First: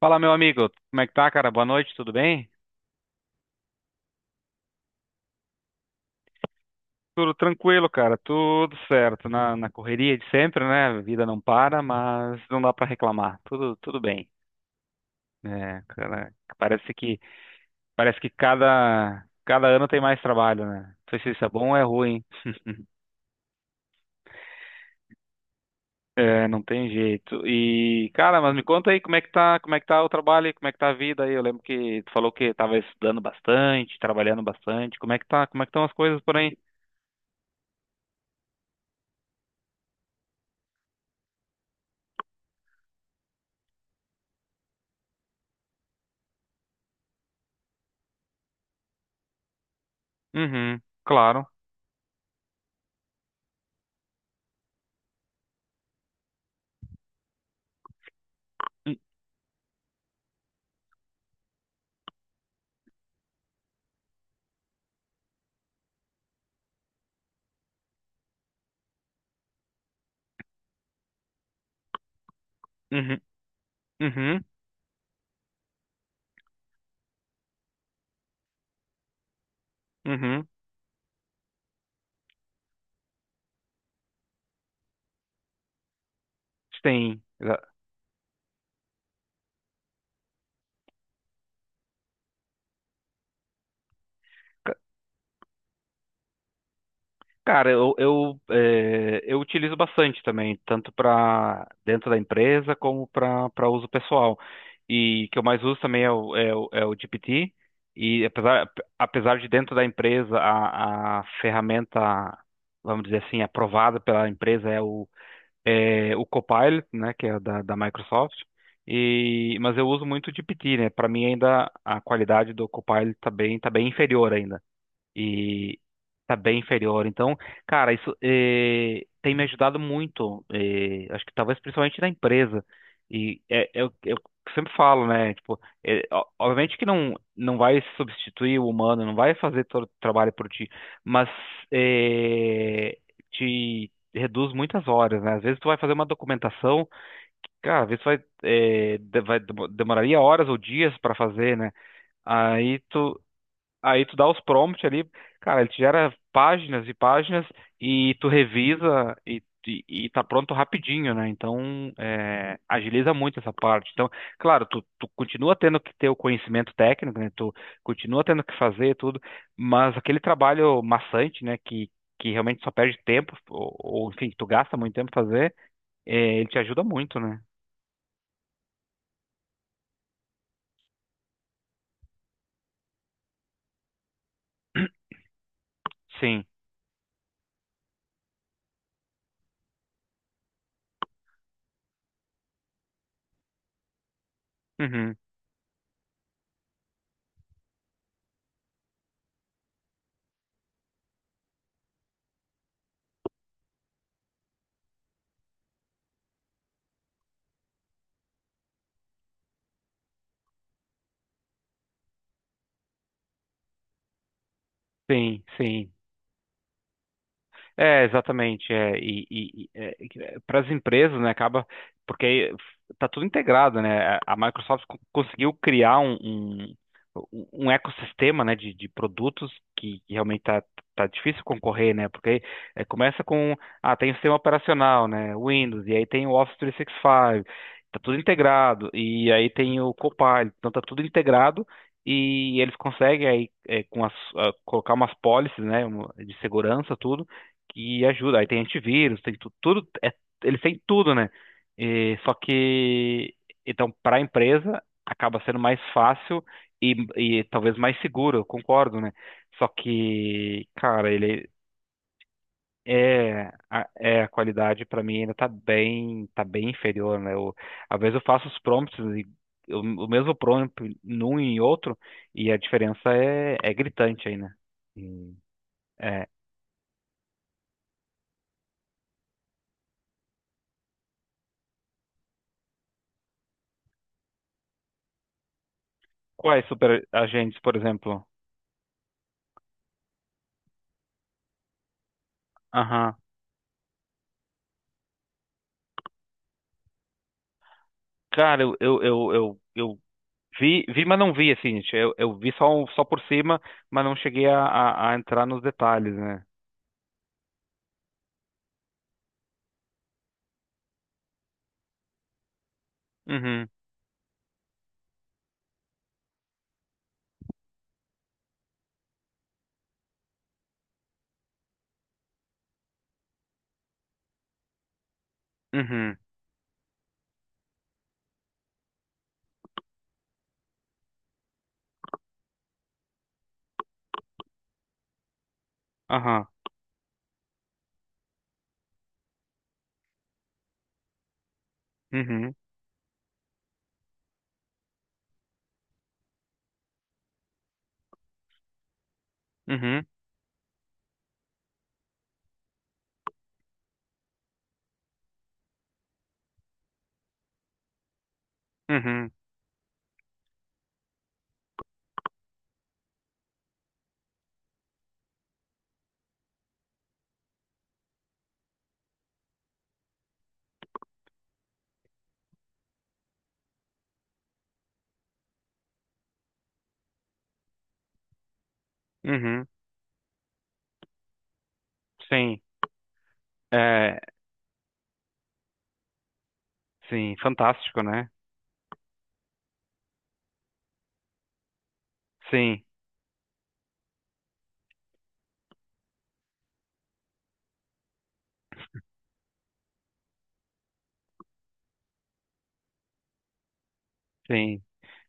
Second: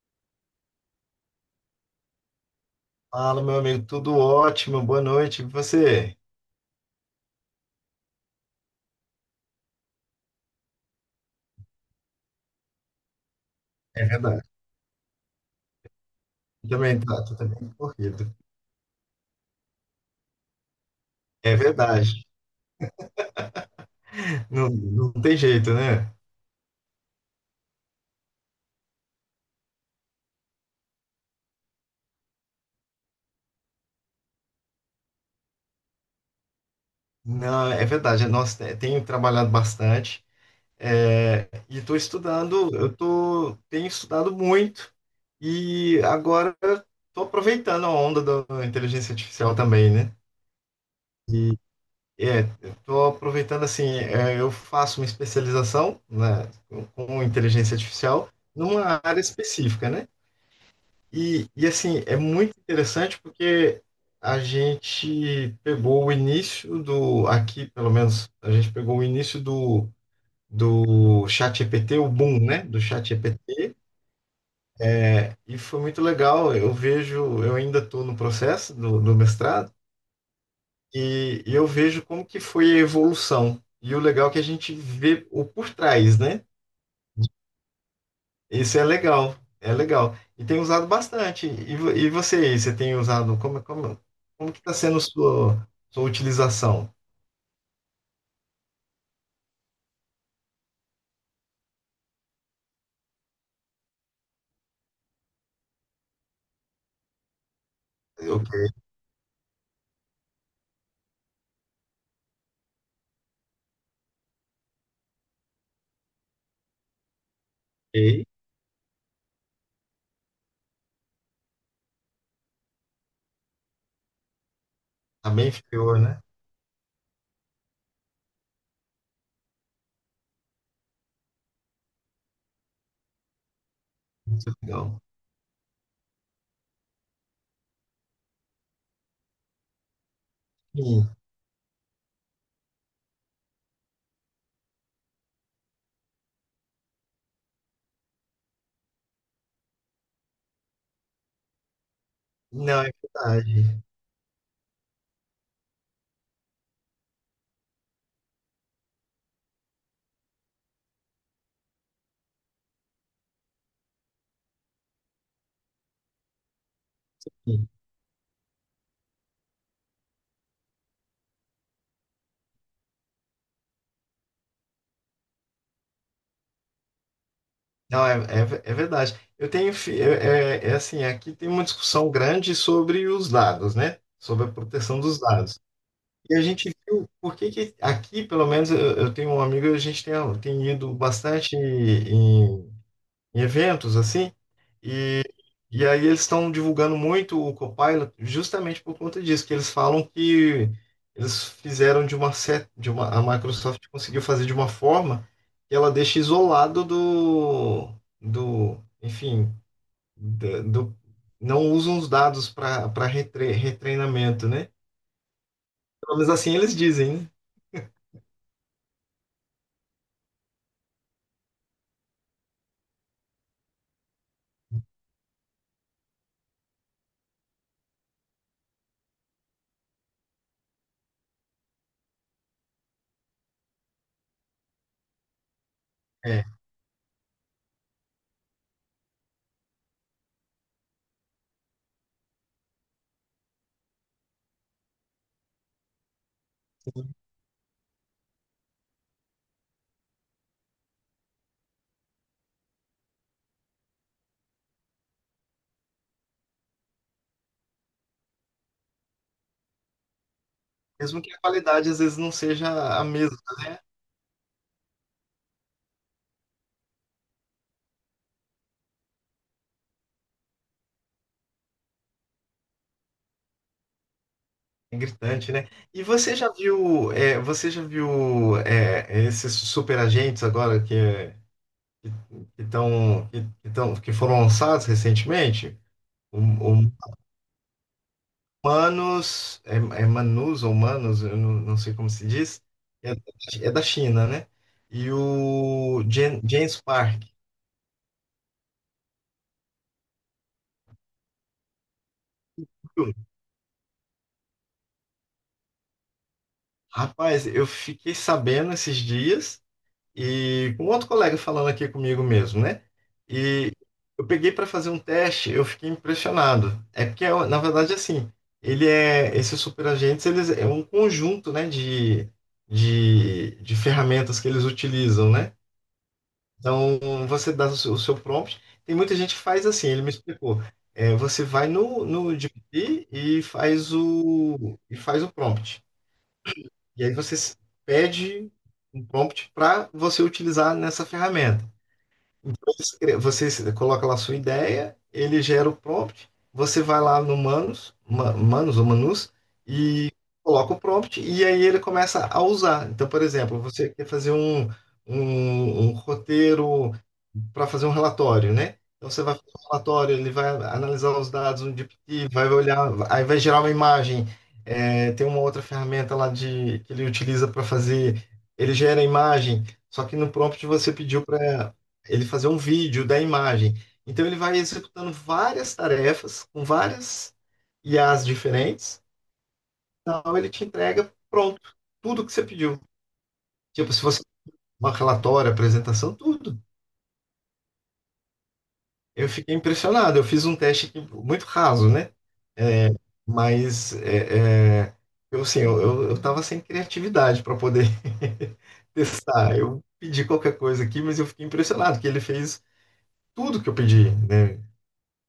Fala, meu amigo. Como é que tá, cara? Boa noite, tudo bem? Fala, meu amigo, tudo ótimo, boa noite. E você? Tudo tranquilo, cara. Tudo certo. Na correria de sempre, né? A vida não para, mas não dá pra reclamar. Tudo É bem. verdade. É, cara, Eu também tô também parece que corrido. Cada ano tem mais trabalho, né? Não sei se isso é É bom ou é ruim. verdade. Não tem jeito, né? É, não tem jeito. E, cara, mas me conta aí como é que tá, como é que tá o trabalho, e como é que tá a vida aí? Eu lembro que tu falou que tava estudando bastante, trabalhando bastante. Como é que tá, como é que estão as coisas por aí? Não, é verdade. Nossa, tenho trabalhado bastante, e estou estudando. Tenho estudado muito e agora estou aproveitando a onda da inteligência artificial também, né? Uhum, claro. Estou aproveitando eu faço uma especialização, né, com inteligência artificial numa área específica, né? E assim, é muito interessante porque a gente pegou aqui pelo menos, a gente pegou o início do ChatGPT, o boom, né, do Uhum. ChatGPT, Uhum, e foi muito legal. Eu vejo, eu ainda estou no processo do mestrado. uhum. E eu vejo como que foi a evolução. E o legal é que a gente vê o por trás, né? Sim. Isso é legal, é legal. E tem usado bastante. E, e você, você tem usado, como que está ca- sendo sua utilização? Cara, eu utilizo bastante também, tanto para dentro da empresa como para uso pessoal. E que eu mais uso também é é o GPT. E Ok, apesar de dentro da empresa a ferramenta, vamos dizer assim, aprovada pela empresa é é o Copilot, né, que é da ok. Microsoft. E, mas eu uso muito o GPT, né? Para mim ainda a qualidade do Copilot tá bem inferior ainda. Tá bem E inferior, né? tá bem inferior. Então, cara, isso tem me ajudado muito. Acho que talvez principalmente na empresa. E eu Muito sempre legal. falo, né? Tipo, obviamente que não vai substituir o humano, não vai fazer todo o trabalho por ti, Sim. mas eh, te reduz muitas horas, né? Às vezes tu vai fazer uma documentação, cara, às vezes vai, eh, de- vai demo- demoraria horas ou dias para fazer, né? Aí Não, é tu verdade. Aí tu dá os prompts ali, cara, ele te gera páginas e páginas e tu revisa e tá pronto rapidinho, né? Então, é, agiliza muito essa parte. Então, claro, tu continua tendo que ter o conhecimento técnico, né? Tu Sim. continua tendo que fazer tudo, mas aquele trabalho maçante, né? Que realmente só perde tempo, ou enfim, tu gasta muito tempo fazer, é, ele te ajuda muito, né? Não, é verdade. Eu tenho, fi- é, é é assim, aqui tem uma discussão grande sobre os dados, né? Sobre a proteção dos dados. E a Sim. gente viu por que que aqui, pelo menos eu tenho um amigo, a gente tem, tem ido bastante em eventos assim, Uhum. e, e aí eles estão divulgando muito o Copilot justamente por conta disso, que eles falam que eles fizeram de uma, a Microsoft conseguiu fazer de uma forma que ela deixa isolado enfim, da- do, não usam os dados para retreinamento, né? Sim, sim. Pelo menos assim eles dizem, É, exatamente. É, e para as empresas, né, acaba porque tá tudo integrado, né? A Microsoft conseguiu criar um ecossistema, né, de produtos que realmente tá, tá difícil concorrer, né? Porque é, começa com, tem o sistema operacional, né, Windows, e aí tem o Office né? 365, tá tudo integrado, e aí tem o Copilot, então tá tudo integrado. E eles conseguem aí é, com as, colocar umas policies, né, de segurança, É. tudo que ajuda. Aí tem antivírus, tem tudo, é, eles têm tudo, né? E, só que, então, para a empresa, acaba sendo mais fácil e, e talvez mais seguro, eu concordo, né? Só que, cara, Mesmo que a ele qualidade às vezes não seja a mesma, é, né? É a qualidade para mim ainda tá bem inferior, né? Eu, às vezes eu faço os prompts e o mesmo prompt num e em outro e a diferença é gritante aí, né? É Hum. gritante, né? E É. você já viu, você já viu, esses super agentes agora que que foram lançados recentemente? Quais super O agentes, por exemplo? Manus, é Manus ou Manus, eu não sei como se diz, é, Aham. é da China, né? E o James Park. Cara, eu vi, mas não vi, assim, gente. Eu vi só, só por cima, mas não cheguei a entrar nos detalhes, né? Rapaz, eu fiquei sabendo esses dias, e com outro colega falando aqui comigo mesmo, né? Uhum, E eu peguei para fazer um teste, eu fiquei impressionado. É porque, na verdade, assim, esses superagentes, eles é um conjunto, né, de ferramentas que eles utilizam, né? uhum, Então, você dá o seu prompt. Tem muita gente que faz assim, ele me explicou. É, você vai no GPT e faz e faz o prompt. aham, E aí pede um prompt para você utilizar nessa ferramenta. uhum, Então, você coloca lá a sua ideia, ele gera o prompt, você vai lá no Manus, Manus ou Manus, uhum, e coloca o prompt, e aí ele começa a usar. Então, por exemplo, você quer fazer um roteiro para fazer um relatório, né? Então, você uhum, vai fazer um relatório, ele vai analisar os dados no GPT, vai olhar, aí vai gerar uma imagem. É, tem uma outra ferramenta lá que ele utiliza para fazer, ele gera a imagem, só que no prompt você pediu para ele fazer um vídeo da imagem. Então ele vai executando várias tarefas com várias IAs diferentes, uhum, então ele te entrega pronto, tudo que você sim, pediu. Tipo, se é, você uma relatório, apresentação, tudo. sim, fantástico, né? Eu fiquei impressionado. Eu fiz um teste aqui muito raso, né? Sim, É, mas eu assim, eu tava sem criatividade para poder testar. Eu pedi qualquer coisa aqui, mas eu fiquei impressionado que ele fez tudo que eu pedi, né? sim,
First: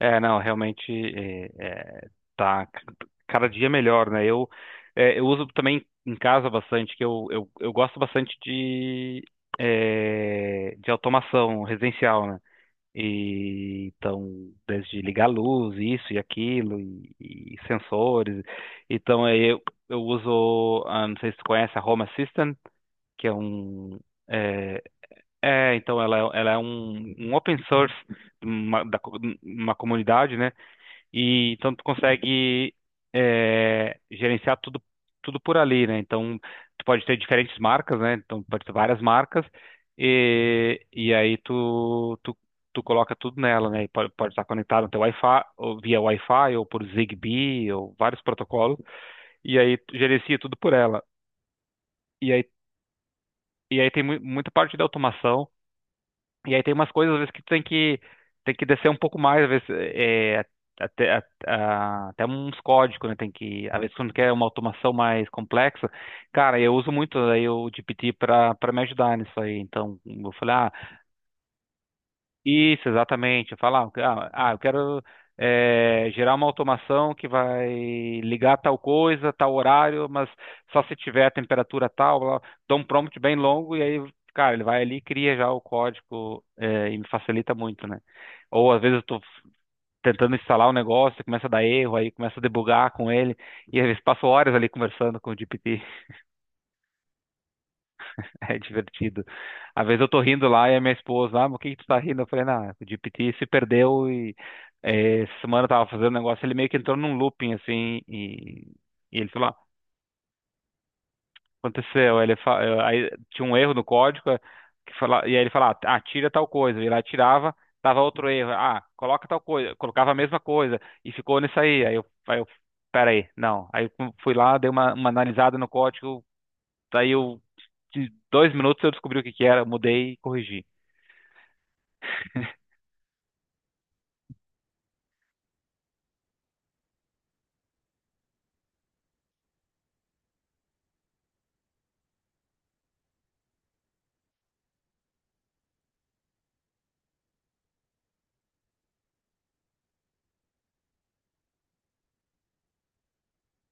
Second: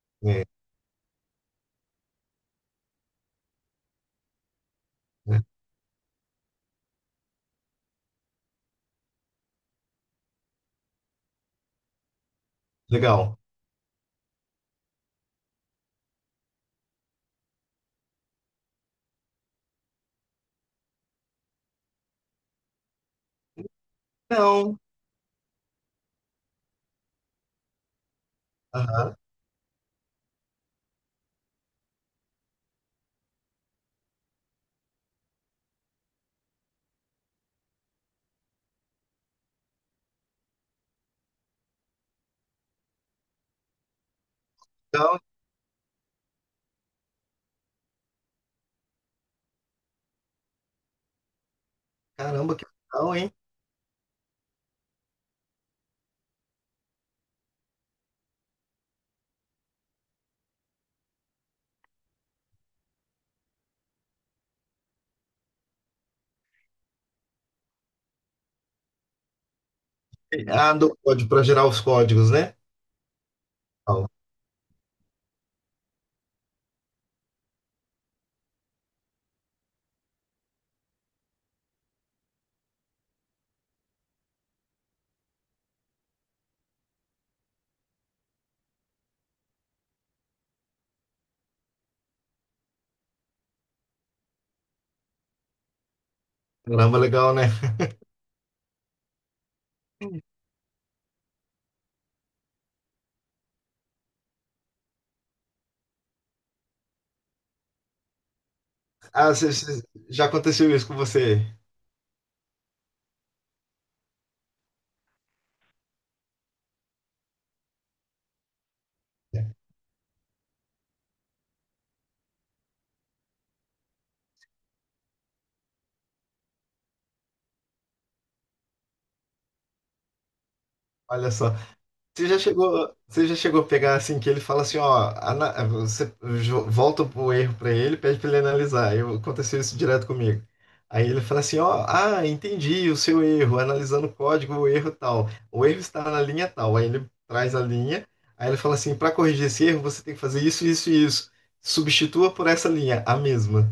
é, não, É, realmente, é, tá, cada dia melhor, né? Eu né? uso também em casa bastante, que eu gosto bastante de automação residencial, né? Legal. E então, desde ligar a luz, isso e aquilo, e sensores. Então, eu uso. Ah, não sei se tu conhece a Home Assistant, que é um. Não, É, então, ela é um, um open source, de uma, aham. Uma comunidade, né? E então tu consegue é, gerenciar tudo, por ali, né? Então tu pode ter diferentes marcas, né? Então pode ter várias marcas e aí tu coloca tudo nela, né? E pode estar conectado no teu Então, Wi-Fi, ou via Wi-Fi, ou por Zigbee, ou vários protocolos, e aí tu gerencia tudo por ela. E aí, caramba, que legal, hein? e aí tem mu muita parte da automação. E aí tem umas coisas, às vezes, que tu tem que descer um pouco mais, às vezes, é, até uns códigos, né? Tem que, às vezes, quando quer uma automação mais complexa, cara, eu uso muito aí o GPT para me ajudar nisso aí. Então, eu falei, ah, Ah, do código para gerar os códigos, né? isso, exatamente. Falar, Ó, ah, eu quero gerar uma automação que vai ligar tal coisa, tal horário, mas só se tiver a temperatura tal, blá, blá. Dou um prompt bem longo e aí, cara, ele vai ali e cria já o código, e me facilita muito, né? Ou às vezes eu tô tentando instalar um negócio, começa a dar erro, aí começa a debugar com ele, e às vezes passo horas ali conversando com o GPT. caramba, legal, né? É divertido. Às vezes eu tô rindo lá e a minha esposa, ah, mas o que que tu tá rindo? Eu falei, não, o GPT se perdeu. E Essa semana eu tava fazendo um negócio, ele meio que entrou num looping assim, e ele Ah, falou, ah, já aconteceu isso com você. aconteceu. Aí tinha um erro no código, que fala, e aí ele falava, ah, tira tal coisa, e lá tirava, tava outro erro, ah, coloca tal coisa, colocava a mesma coisa e ficou nisso aí. Pera aí, não. Aí eu fui lá, dei uma analisada no código. Daí eu, de dois minutos eu descobri o que que era, mudei e corrigi. Olha só. Você já chegou a pegar assim que ele fala assim, ó, você volta o erro para ele, pede para ele analisar. Eu aconteceu isso direto comigo. Aí ele fala assim, ó, ah, entendi o seu erro, analisando o código, o erro tal. O erro está na linha tal. Aí ele traz a linha, aí ele fala assim, para corrigir esse erro, você tem que fazer isso, isso e isso. Substitua por essa linha, a mesma.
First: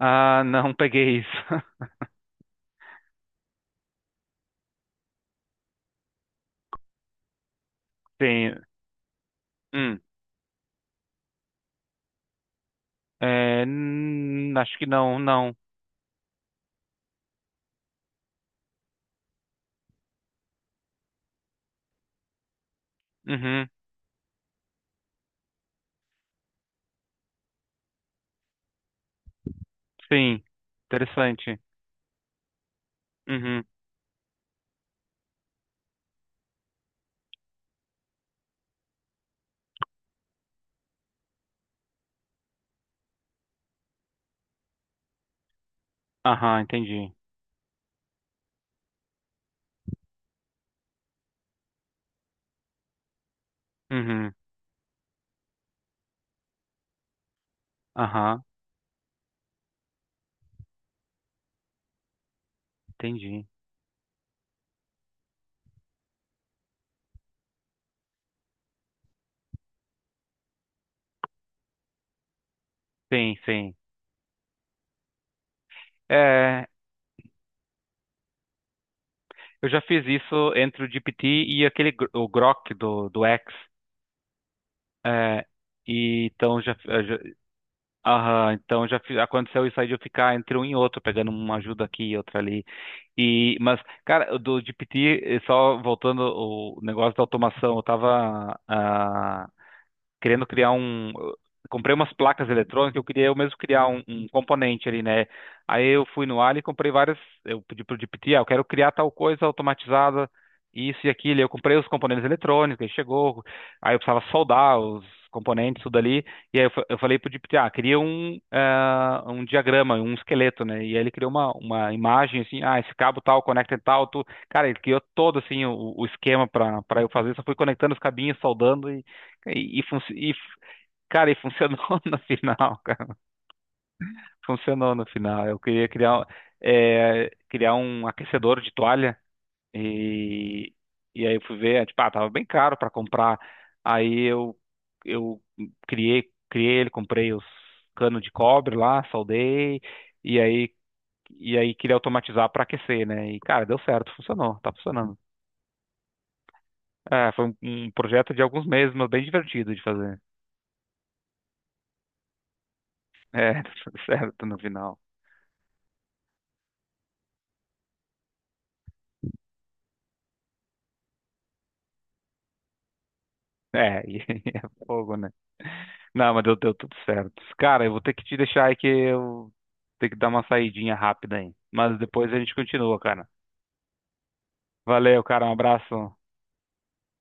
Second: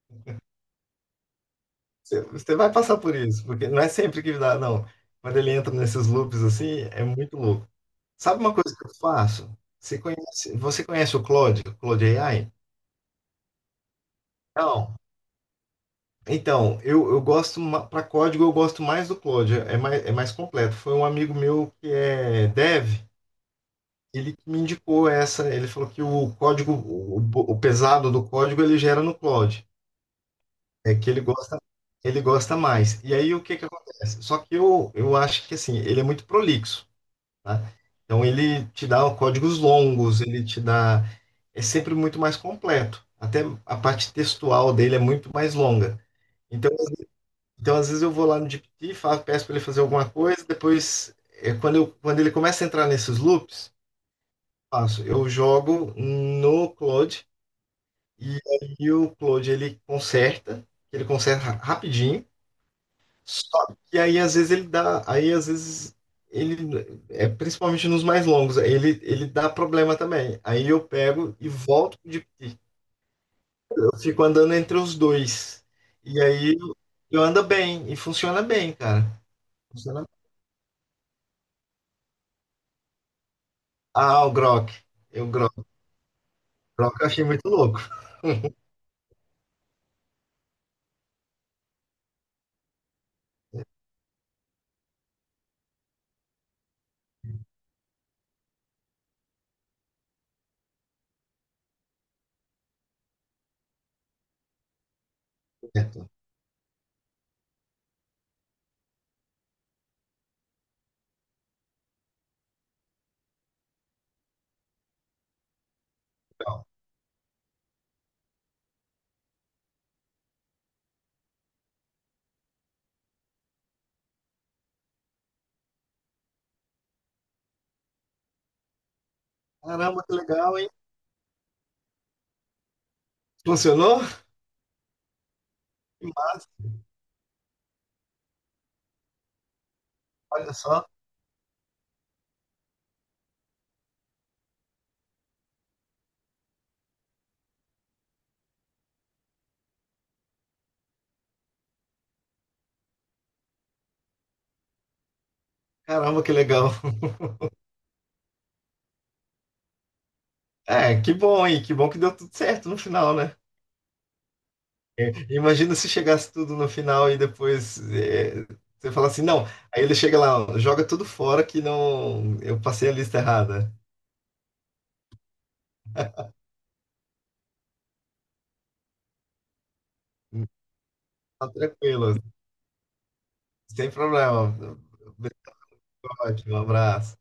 Ah, não peguei isso. Você vai passar por isso, porque não é sempre que dá, não. Quando ele entra nesses loops assim, é muito louco. Sabe uma Sim. coisa que eu faço? Hum. Você conhece o Claude AI? É, acho que Não. não, não. Então, eu gosto, para código, eu gosto mais do Claude, é mais completo. Foi um amigo meu que é dev, Uhum. ele que me indicou essa, ele falou que o pesado do código, ele gera no Claude, Sim. é que Interessante. Ele gosta mais. E aí, o que Uhum. que acontece? Só que eu acho que, assim, ele é muito prolixo, né? Então ele te dá códigos longos, ele te dá. É sempre muito mais completo. Até a parte textual dele é muito mais longa. Aham, Então, entendi. então às vezes eu vou lá no GPT, falo, peço para ele fazer alguma coisa, depois, quando ele começa a entrar nesses loops, Uhum. Eu jogo no Cloud, e Aham, aí o Cloud ele conserta rapidinho. entendi. Só que aí às vezes ele dá, aí às vezes ele é principalmente nos mais longos, ele dá problema também. Aí eu pego e volto de pique. Sim, sim. Eu fico andando entre os dois. E aí É, eu ando bem e funciona bem, cara. eu já fiz Funciona. isso entre o GPT e aquele o Grok do X. Ah, o Grok. Eu É, Grok, e então já. Grok eu achei muito louco. Aham, então já aconteceu isso aí de eu ficar entre um e outro, pegando uma ajuda aqui e outra ali. E, mas, cara, o do GPT, só voltando o negócio da automação, eu tava, ah, querendo criar um. Comprei umas placas eletrônicas, eu queria eu mesmo criar um, componente ali, né? Aí eu Certo, fui no Ali e comprei várias. Eu pedi pro GPT, ah, eu quero criar tal coisa automatizada, isso e aquilo. Eu comprei os componentes eletrônicos, ele chegou. Aí eu precisava soldar os componentes, tudo ali. E aí legal. Eu falei pro GPT, ah, cria um, ah, um diagrama, um esqueleto, né? E aí ele criou uma imagem assim, ah, esse cabo tal, conecta em tal, tu. Cara, ele criou todo assim o esquema para eu fazer, só fui conectando os cabinhos, soldando e, e, Caramba, func- que e f- legal, hein? cara, e funcionou no final, cara. Funcionou? Funcionou no final. Eu queria Que criar, massa. Criar um aquecedor de toalha Olha e, só. e aí eu fui ver, tipo, ah, tava bem caro para comprar. Aí eu criei, ele, comprei os canos de cobre lá, soldei e aí e aí queria automatizar para aquecer, né? E cara, deu certo, funcionou, tá funcionando. Caramba, que legal. É, foi um, projeto de alguns meses, mas bem divertido de fazer. É, que bom, hein? Que bom que deu tudo certo no final, né? É, deu certo no final. Imagina se chegasse tudo no final e depois você fala assim, não. Aí ele chega lá, joga tudo fora que não. Eu passei a lista errada. É, e é fogo, né? Não, mas deu tudo certo. Cara, eu vou ter que te deixar aí que eu tenho que dar uma saidinha rápida Tá aí. Mas tranquilo, depois a gente continua, cara. sem problema. Valeu, cara. Um abraço. Ótimo, um abraço.